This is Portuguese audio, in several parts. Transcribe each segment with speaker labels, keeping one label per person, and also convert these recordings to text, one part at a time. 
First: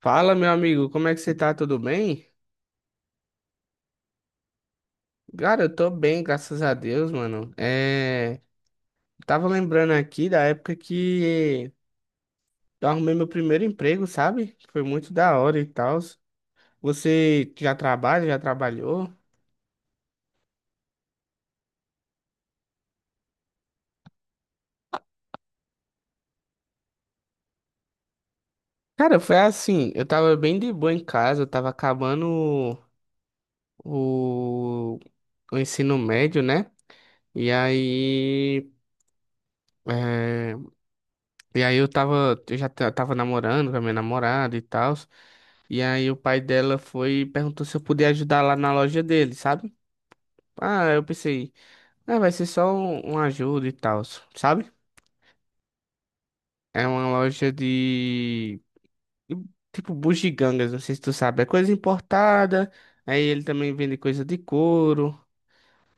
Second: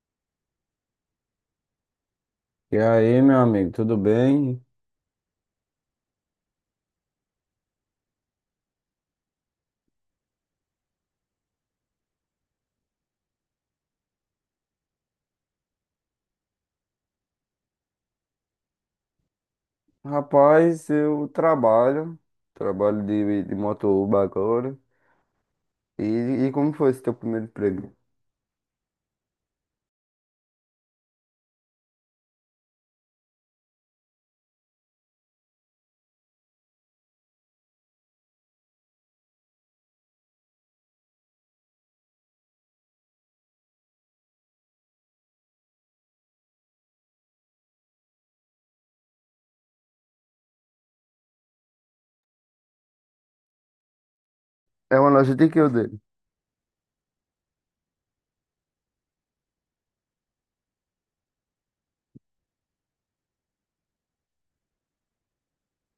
Speaker 1: Fala, meu amigo, como é que você tá? Tudo bem?
Speaker 2: E aí, meu amigo, tudo bem?
Speaker 1: Cara, eu tô bem, graças a Deus, mano. Tava lembrando aqui da época que eu arrumei meu primeiro emprego, sabe? Foi muito da hora e tal. Você já trabalha, já trabalhou?
Speaker 2: Rapaz, eu trabalho, trabalho de motoboy agora. E, e como foi esse teu primeiro emprego?
Speaker 1: Cara, foi assim, eu tava bem de boa em casa, eu tava acabando o, o ensino médio, né? E aí, é, e aí, eu tava, eu já tava namorando com a minha namorada e tal. E aí o pai dela foi e perguntou se eu podia ajudar lá na loja dele, sabe? Ah, eu pensei, ah, vai ser só um ajuda e tal, sabe?
Speaker 2: É uma loja de que eu dei?
Speaker 1: É uma loja de tipo bugigangas, não sei se tu sabe, é coisa importada. Aí ele também vende coisa de couro,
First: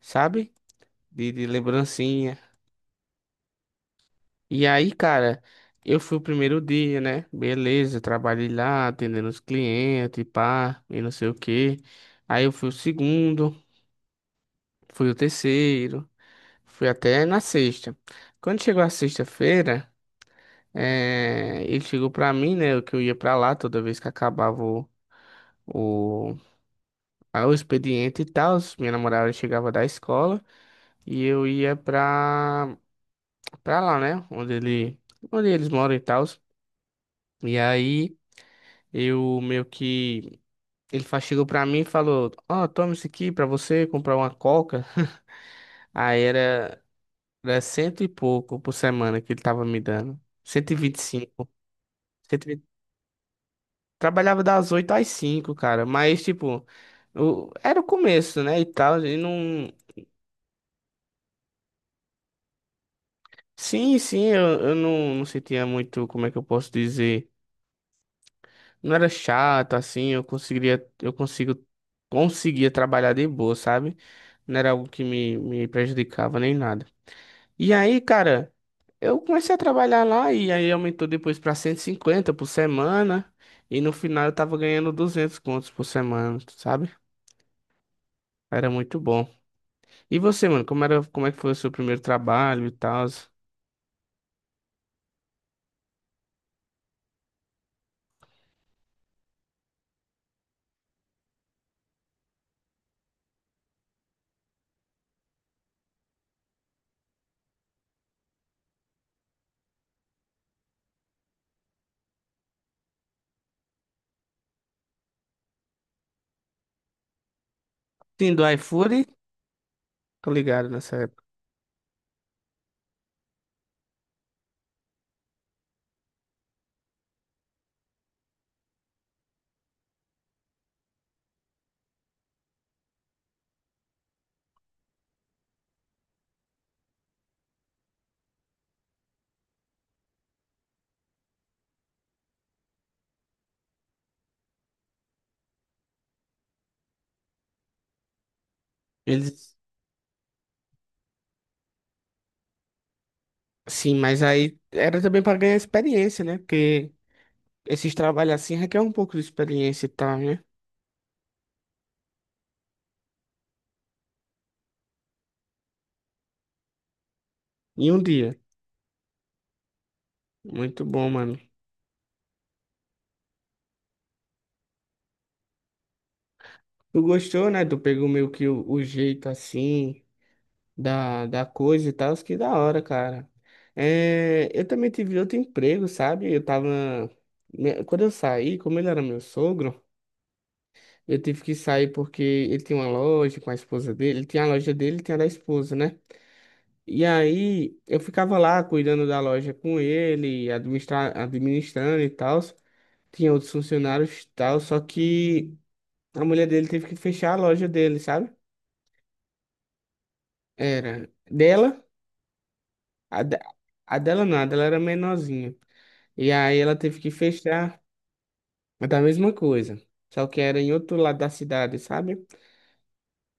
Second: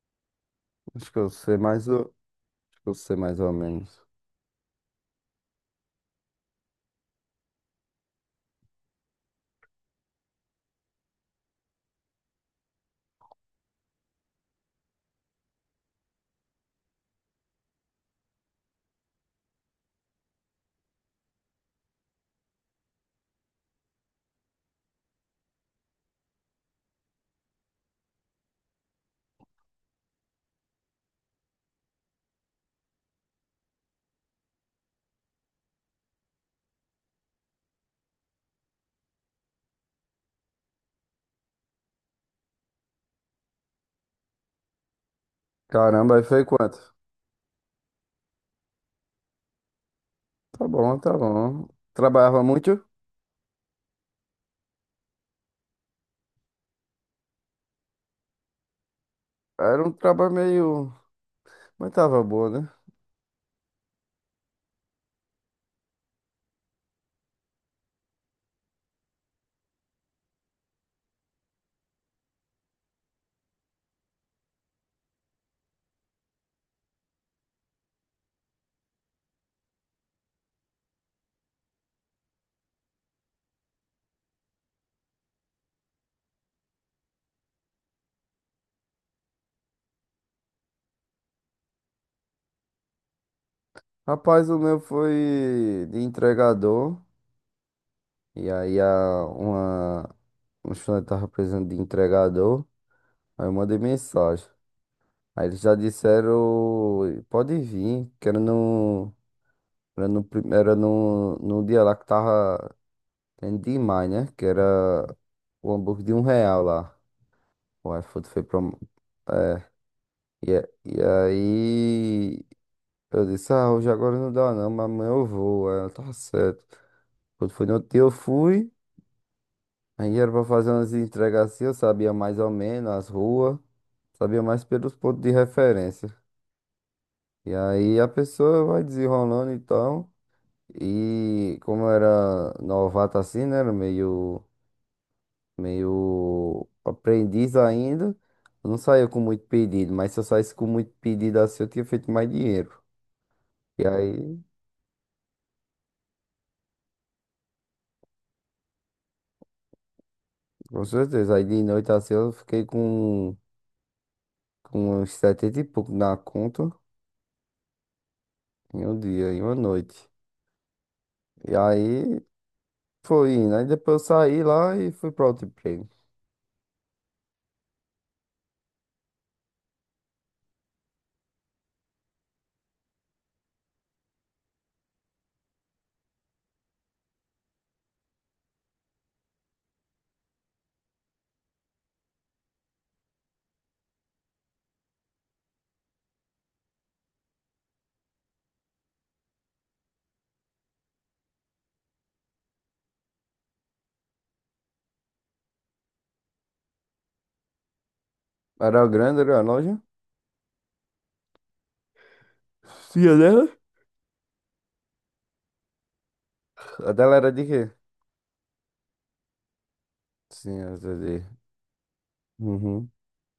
Speaker 1: sabe?
Speaker 2: Acho que eu
Speaker 1: De
Speaker 2: sei mais ou,
Speaker 1: lembrancinha.
Speaker 2: Acho que eu sei mais ou menos.
Speaker 1: E aí, cara, eu fui o primeiro dia, né? Beleza, trabalhei lá, atendendo os clientes, e pá, e não sei o quê. Aí eu fui o segundo, fui o terceiro. Fui até na sexta. Quando chegou a sexta-feira, ele chegou pra mim, né? Que eu ia pra lá toda vez que acabava o, o expediente e tal. Minha namorada chegava da escola e eu ia pra lá, né? Onde onde eles moram e tal. E aí eu meio que. Chegou pra mim e falou: "Ó, toma isso aqui pra você comprar uma coca."
Speaker 2: Caramba,
Speaker 1: Aí
Speaker 2: aí foi
Speaker 1: era,
Speaker 2: quanto?
Speaker 1: era cento e pouco por semana que ele tava me dando.
Speaker 2: Tá bom, tá bom. Trabalhava
Speaker 1: 125.
Speaker 2: muito?
Speaker 1: Trabalhava das 8 às 5, cara, mas tipo, era o começo, né, e tal, e não.
Speaker 2: Era um trabalho meio... Mas tava bom, né?
Speaker 1: Sim, sim, eu não sentia muito, como é que eu posso dizer, não era chato, assim, eu conseguiria, eu consigo, conseguia trabalhar de boa, sabe? Não era algo que me prejudicava nem nada. E aí, cara, eu comecei a trabalhar lá e aí aumentou depois pra 150 por semana, e no final eu tava ganhando 200 contos por semana, sabe? Era muito bom. E você, mano, como é que foi o seu primeiro trabalho e tal?
Speaker 2: Rapaz, o meu foi de entregador. E aí a, uma... Um estudante tava precisando de entregador. Aí eu mandei mensagem. Aí eles já disseram, pode vir, que era no, prim- era no, no dia lá que tava tendo demais, né? Que era o hambúrguer de um real lá. O iFood
Speaker 1: Sim,
Speaker 2: foi
Speaker 1: do
Speaker 2: promo...
Speaker 1: iFood,
Speaker 2: É,
Speaker 1: tô
Speaker 2: e,
Speaker 1: ligado
Speaker 2: a-
Speaker 1: nessa
Speaker 2: e
Speaker 1: época.
Speaker 2: aí eu disse, ah, hoje agora não dá não, mas amanhã eu vou. Aí ela, tá certo. Quando foi no outro dia eu fui, aí era pra fazer umas entregas assim, eu sabia mais ou menos as ruas, sabia mais pelos pontos de referência. E aí a pessoa vai desenrolando então. E como eu era novato assim, né? Era meio, meio aprendiz ainda. Eu não saía com muito
Speaker 1: Eles,
Speaker 2: pedido, mas se eu saísse com muito pedido assim, eu tinha feito mais dinheiro. E
Speaker 1: sim, mas
Speaker 2: aí,
Speaker 1: aí era também pra ganhar experiência, né? Porque esses trabalhos assim requer um pouco de experiência e tal, né?
Speaker 2: com certeza, aí de noite assim eu fiquei com uns 70 e pouco na conta
Speaker 1: Em um dia.
Speaker 2: em um dia, em uma noite.
Speaker 1: Muito bom, mano.
Speaker 2: E aí foi indo. Aí depois eu saí lá e fui pra outro emprego.
Speaker 1: Tu gostou, né? Tu pegou meio que o jeito assim da coisa e tal, isso que da hora, cara. É, eu também tive outro emprego, sabe? Eu tava. Quando eu saí, como ele era meu sogro. Eu tive que sair porque ele tinha uma loja com a esposa dele, ele tinha a loja dele, e tinha a da esposa, né? E aí eu ficava lá cuidando da loja com ele, administrando e tal. Tinha outros funcionários e tal, só que a mulher dele teve que fechar a loja dele, sabe?
Speaker 2: Era grande, era a loja.
Speaker 1: Era dela,
Speaker 2: Sim, a
Speaker 1: a, de-
Speaker 2: dela?
Speaker 1: a dela não, a dela era menorzinha. E aí ela
Speaker 2: A
Speaker 1: teve que
Speaker 2: dela era de quê?
Speaker 1: fechar. Mas da mesma coisa, só que
Speaker 2: Sim,
Speaker 1: era em
Speaker 2: era
Speaker 1: outro lado
Speaker 2: de.
Speaker 1: da cidade, sabe?
Speaker 2: Uhum.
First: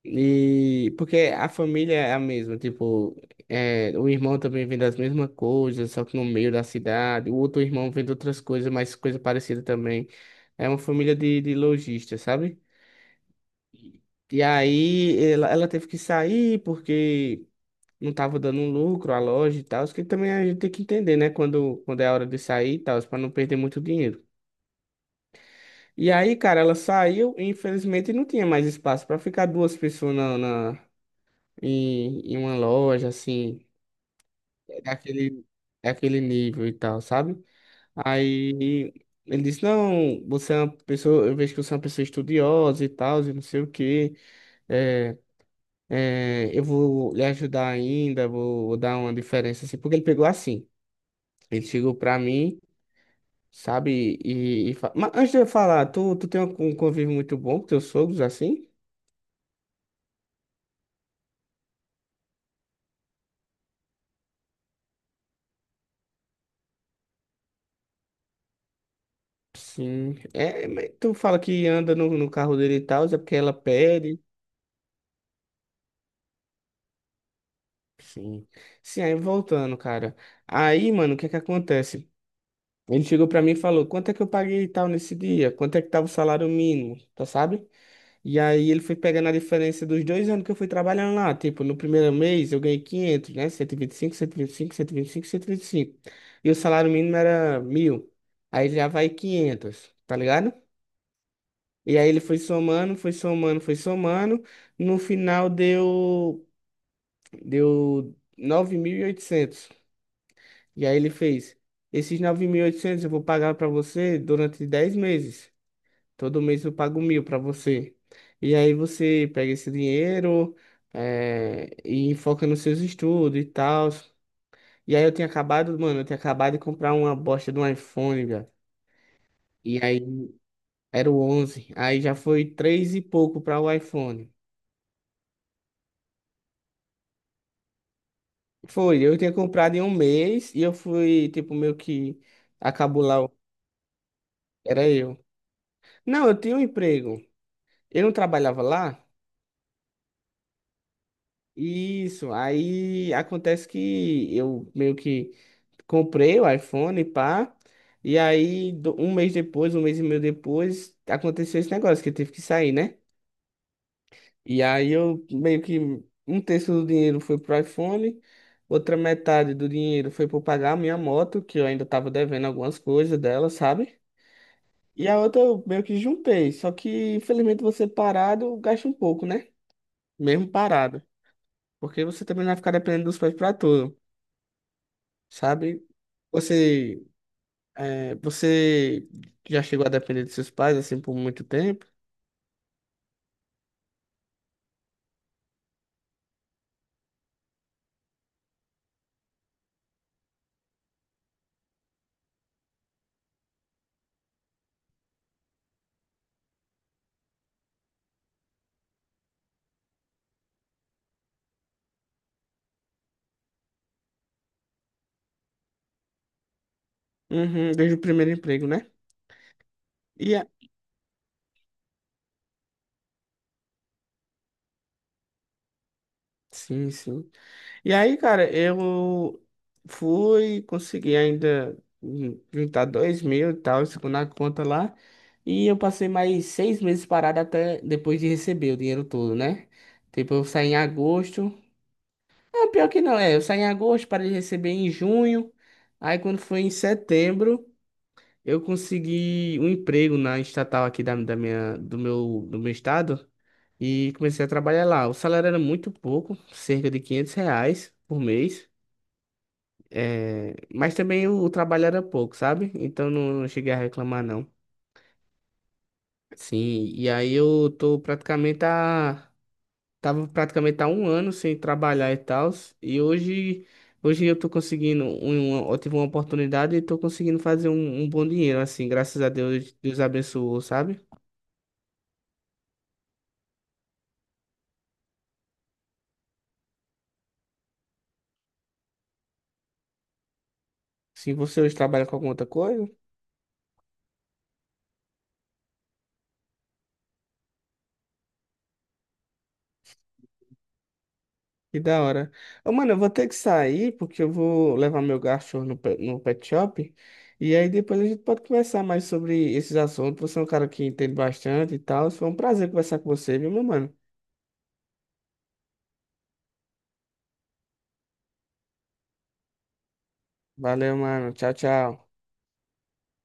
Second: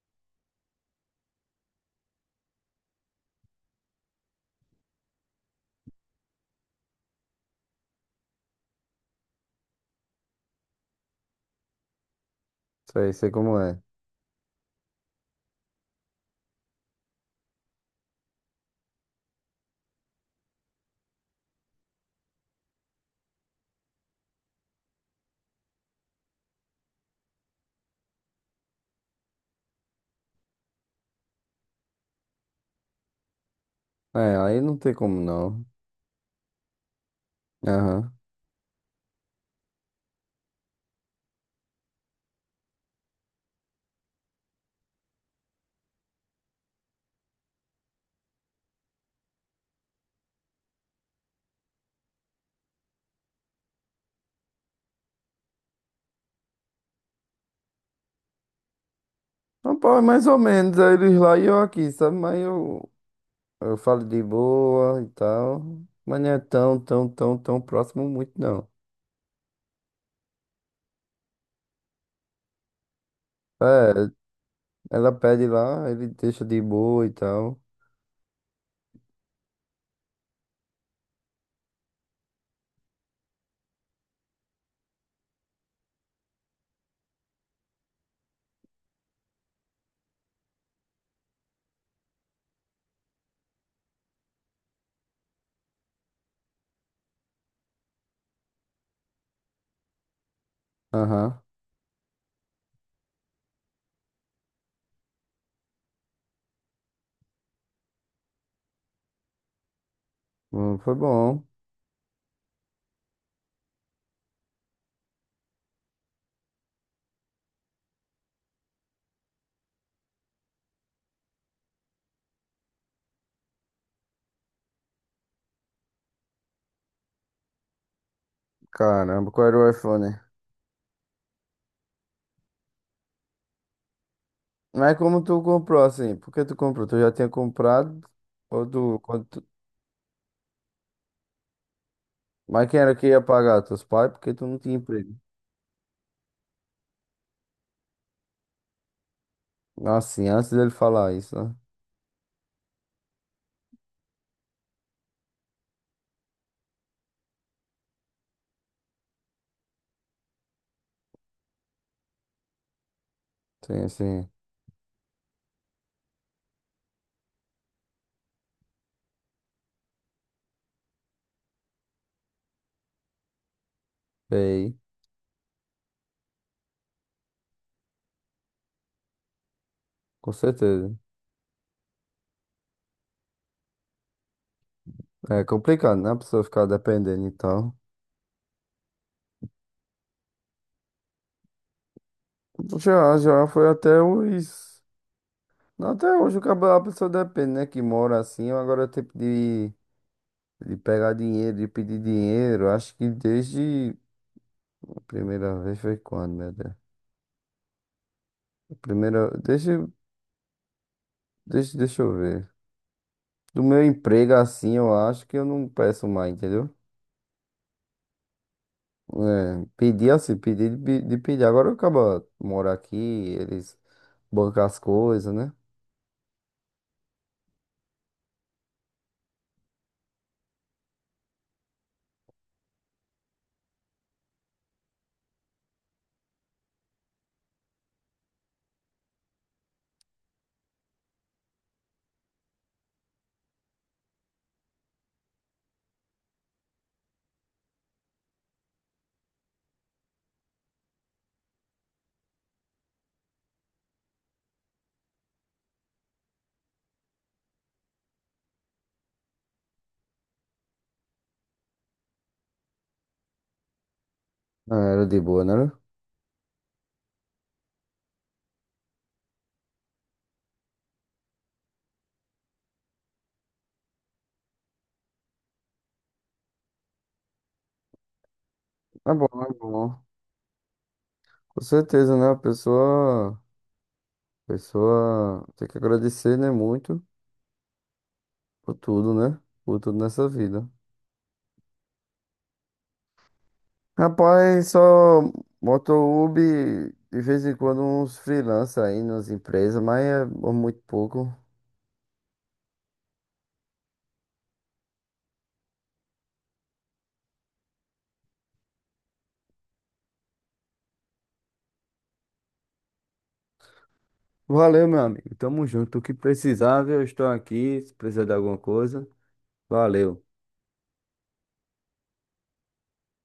Speaker 1: E porque a família é a mesma, tipo, o irmão também vem das mesmas coisas, só que no meio da cidade, o outro irmão vem de outras coisas, mas coisa parecida também. É uma família de lojistas, sabe?
Speaker 2: Sei, sei como é.
Speaker 1: E aí ela teve que sair porque não tava dando lucro a loja e tal, isso que também a gente tem que entender, né? Quando é a hora de sair e tal, para não perder muito dinheiro. E aí, cara, ela saiu e infelizmente não tinha mais espaço para ficar duas pessoas em uma loja, assim,
Speaker 2: É, aí não tem como
Speaker 1: daquele,
Speaker 2: não.
Speaker 1: daquele nível e tal, sabe?
Speaker 2: Aham.
Speaker 1: Aí ele disse, não, você é uma pessoa, eu vejo que você é uma pessoa estudiosa e tal, e não sei o quê, é, eu vou lhe ajudar ainda, vou dar uma diferença, assim, porque ele pegou assim, ele chegou pra mim, sabe, mas antes de eu falar, tu tem um convívio muito bom com teus sogros, assim?
Speaker 2: Rapaz, é mais ou menos, aí eles lá e eu aqui, sabe? Eu falo de boa e tal. Mas não é tão, tão, tão, tão próximo muito, não.
Speaker 1: Sim, é, mas tu fala que anda no carro dele e tal, é porque ela
Speaker 2: É,
Speaker 1: pede.
Speaker 2: ela pede lá, ele deixa de boa e tal.
Speaker 1: Sim. Sim, aí voltando, cara. Aí, mano, o que é que acontece? Ele chegou pra mim e falou: "Quanto é que eu paguei e tal nesse dia? Quanto é que tava o salário mínimo?", tá sabe? E aí ele foi pegando a diferença dos 2 anos que eu fui trabalhando lá, tipo, no primeiro mês eu ganhei 500, né? 125, cento e vinte e vinte e cinco, cento e vinte e cinco cinco cinco cento cento O salário mínimo era 1.000. Aí já vai 500, tá ligado?
Speaker 2: Aham.
Speaker 1: E aí ele foi somando, foi somando, foi somando. No final deu 9.800. E
Speaker 2: Foi
Speaker 1: aí ele
Speaker 2: bom.
Speaker 1: fez: esses 9.800 eu vou pagar para você durante 10 meses. Todo mês eu pago 1.000 para você. E aí você pega esse dinheiro e foca nos seus estudos e tal. E aí eu tinha acabado, mano, eu tinha acabado de comprar uma bosta de um iPhone, velho.
Speaker 2: Caramba, qual era o
Speaker 1: E aí
Speaker 2: iPhone?
Speaker 1: era o 11. Aí já foi três e pouco para o iPhone.
Speaker 2: Mas como tu comprou assim? Por que tu comprou? Tu já tinha comprado? Ou tu,
Speaker 1: Foi, eu
Speaker 2: quando.
Speaker 1: tinha comprado em um mês e eu fui, tipo, meio que
Speaker 2: Mas quem era
Speaker 1: acabou
Speaker 2: que ia
Speaker 1: lá.
Speaker 2: pagar? Teus pais? Porque tu não tinha
Speaker 1: Era
Speaker 2: emprego.
Speaker 1: eu. Não, eu tinha um emprego. Eu não trabalhava lá.
Speaker 2: Assim, antes dele falar isso, né?
Speaker 1: Isso, aí acontece que eu meio que comprei o iPhone, pá, e aí um mês depois, um mês e meio depois, aconteceu esse negócio que eu tive que sair, né?
Speaker 2: Sim, sim.
Speaker 1: E aí eu meio que um terço do dinheiro foi pro iPhone, outra metade do dinheiro foi para pagar a minha moto, que eu ainda tava devendo algumas coisas dela, sabe?
Speaker 2: Ei,
Speaker 1: E a outra eu meio que juntei, só que infelizmente você parado gasta um pouco, né?
Speaker 2: com
Speaker 1: Mesmo
Speaker 2: certeza.
Speaker 1: parado, porque você também não vai ficar dependendo dos pais para tudo,
Speaker 2: É
Speaker 1: sabe?
Speaker 2: complicado, né? A pessoa ficar
Speaker 1: Você,
Speaker 2: dependendo e tal.
Speaker 1: você já chegou a depender dos seus pais assim por muito tempo?
Speaker 2: Já, já foi até os. Não, até hoje o cabo- a pessoa depende, né? Que mora assim, agora tipo de pegar dinheiro, de pedir dinheiro. Acho que desde. A primeira vez foi quando, meu Deus? A primeira. Deixa eu ver. Do meu emprego assim, eu acho que eu não peço mais, entendeu?
Speaker 1: Uhum, desde o primeiro emprego, né?
Speaker 2: É, pedir
Speaker 1: E
Speaker 2: assim,
Speaker 1: a.
Speaker 2: pedir de pedir. Agora eu acabo morar aqui, eles bancam as coisas, né?
Speaker 1: Sim, sim. E aí, cara, eu fui, consegui ainda juntar 2.000 e tal, segundo a conta lá. E eu passei mais 6 meses parado até depois de receber o dinheiro todo, né? Tipo, eu saí em agosto. Ah, pior que não, é. Eu saí em agosto, parei de receber em junho. Aí, quando foi em setembro. Eu consegui um emprego na estatal aqui do meu estado e comecei a trabalhar lá. O salário era muito pouco, cerca de R$ 500 por mês, mas também o trabalho era pouco, sabe? Então não cheguei a reclamar, não.
Speaker 2: Ah, era de boa, né?
Speaker 1: Sim, e aí eu tô praticamente a. Tava praticamente há um ano sem trabalhar e tal, e hoje eu tô conseguindo, eu tive uma oportunidade e tô conseguindo fazer um bom dinheiro, assim,
Speaker 2: É
Speaker 1: graças
Speaker 2: bom,
Speaker 1: a
Speaker 2: é
Speaker 1: Deus, Deus
Speaker 2: bom.
Speaker 1: abençoou, sabe?
Speaker 2: Com certeza, né? A pessoa tem que agradecer, né? Muito por tudo, né? Por tudo nessa vida.
Speaker 1: Se você hoje trabalha com alguma outra coisa,
Speaker 2: Rapaz, só motohub de vez em quando uns freelancers aí nas empresas, mas é muito pouco.
Speaker 1: que da hora. Ô, mano, eu vou ter que sair porque eu vou levar meu cachorro no pet shop. E aí depois a gente pode conversar mais sobre esses assuntos. Você é um cara que entende bastante e tal. Foi um prazer conversar com você, viu, meu mano?
Speaker 2: Valeu, meu amigo. Tamo junto. O que precisar, viu? Eu estou aqui. Se precisar de alguma coisa, valeu.
Speaker 1: Valeu, mano. Tchau, tchau.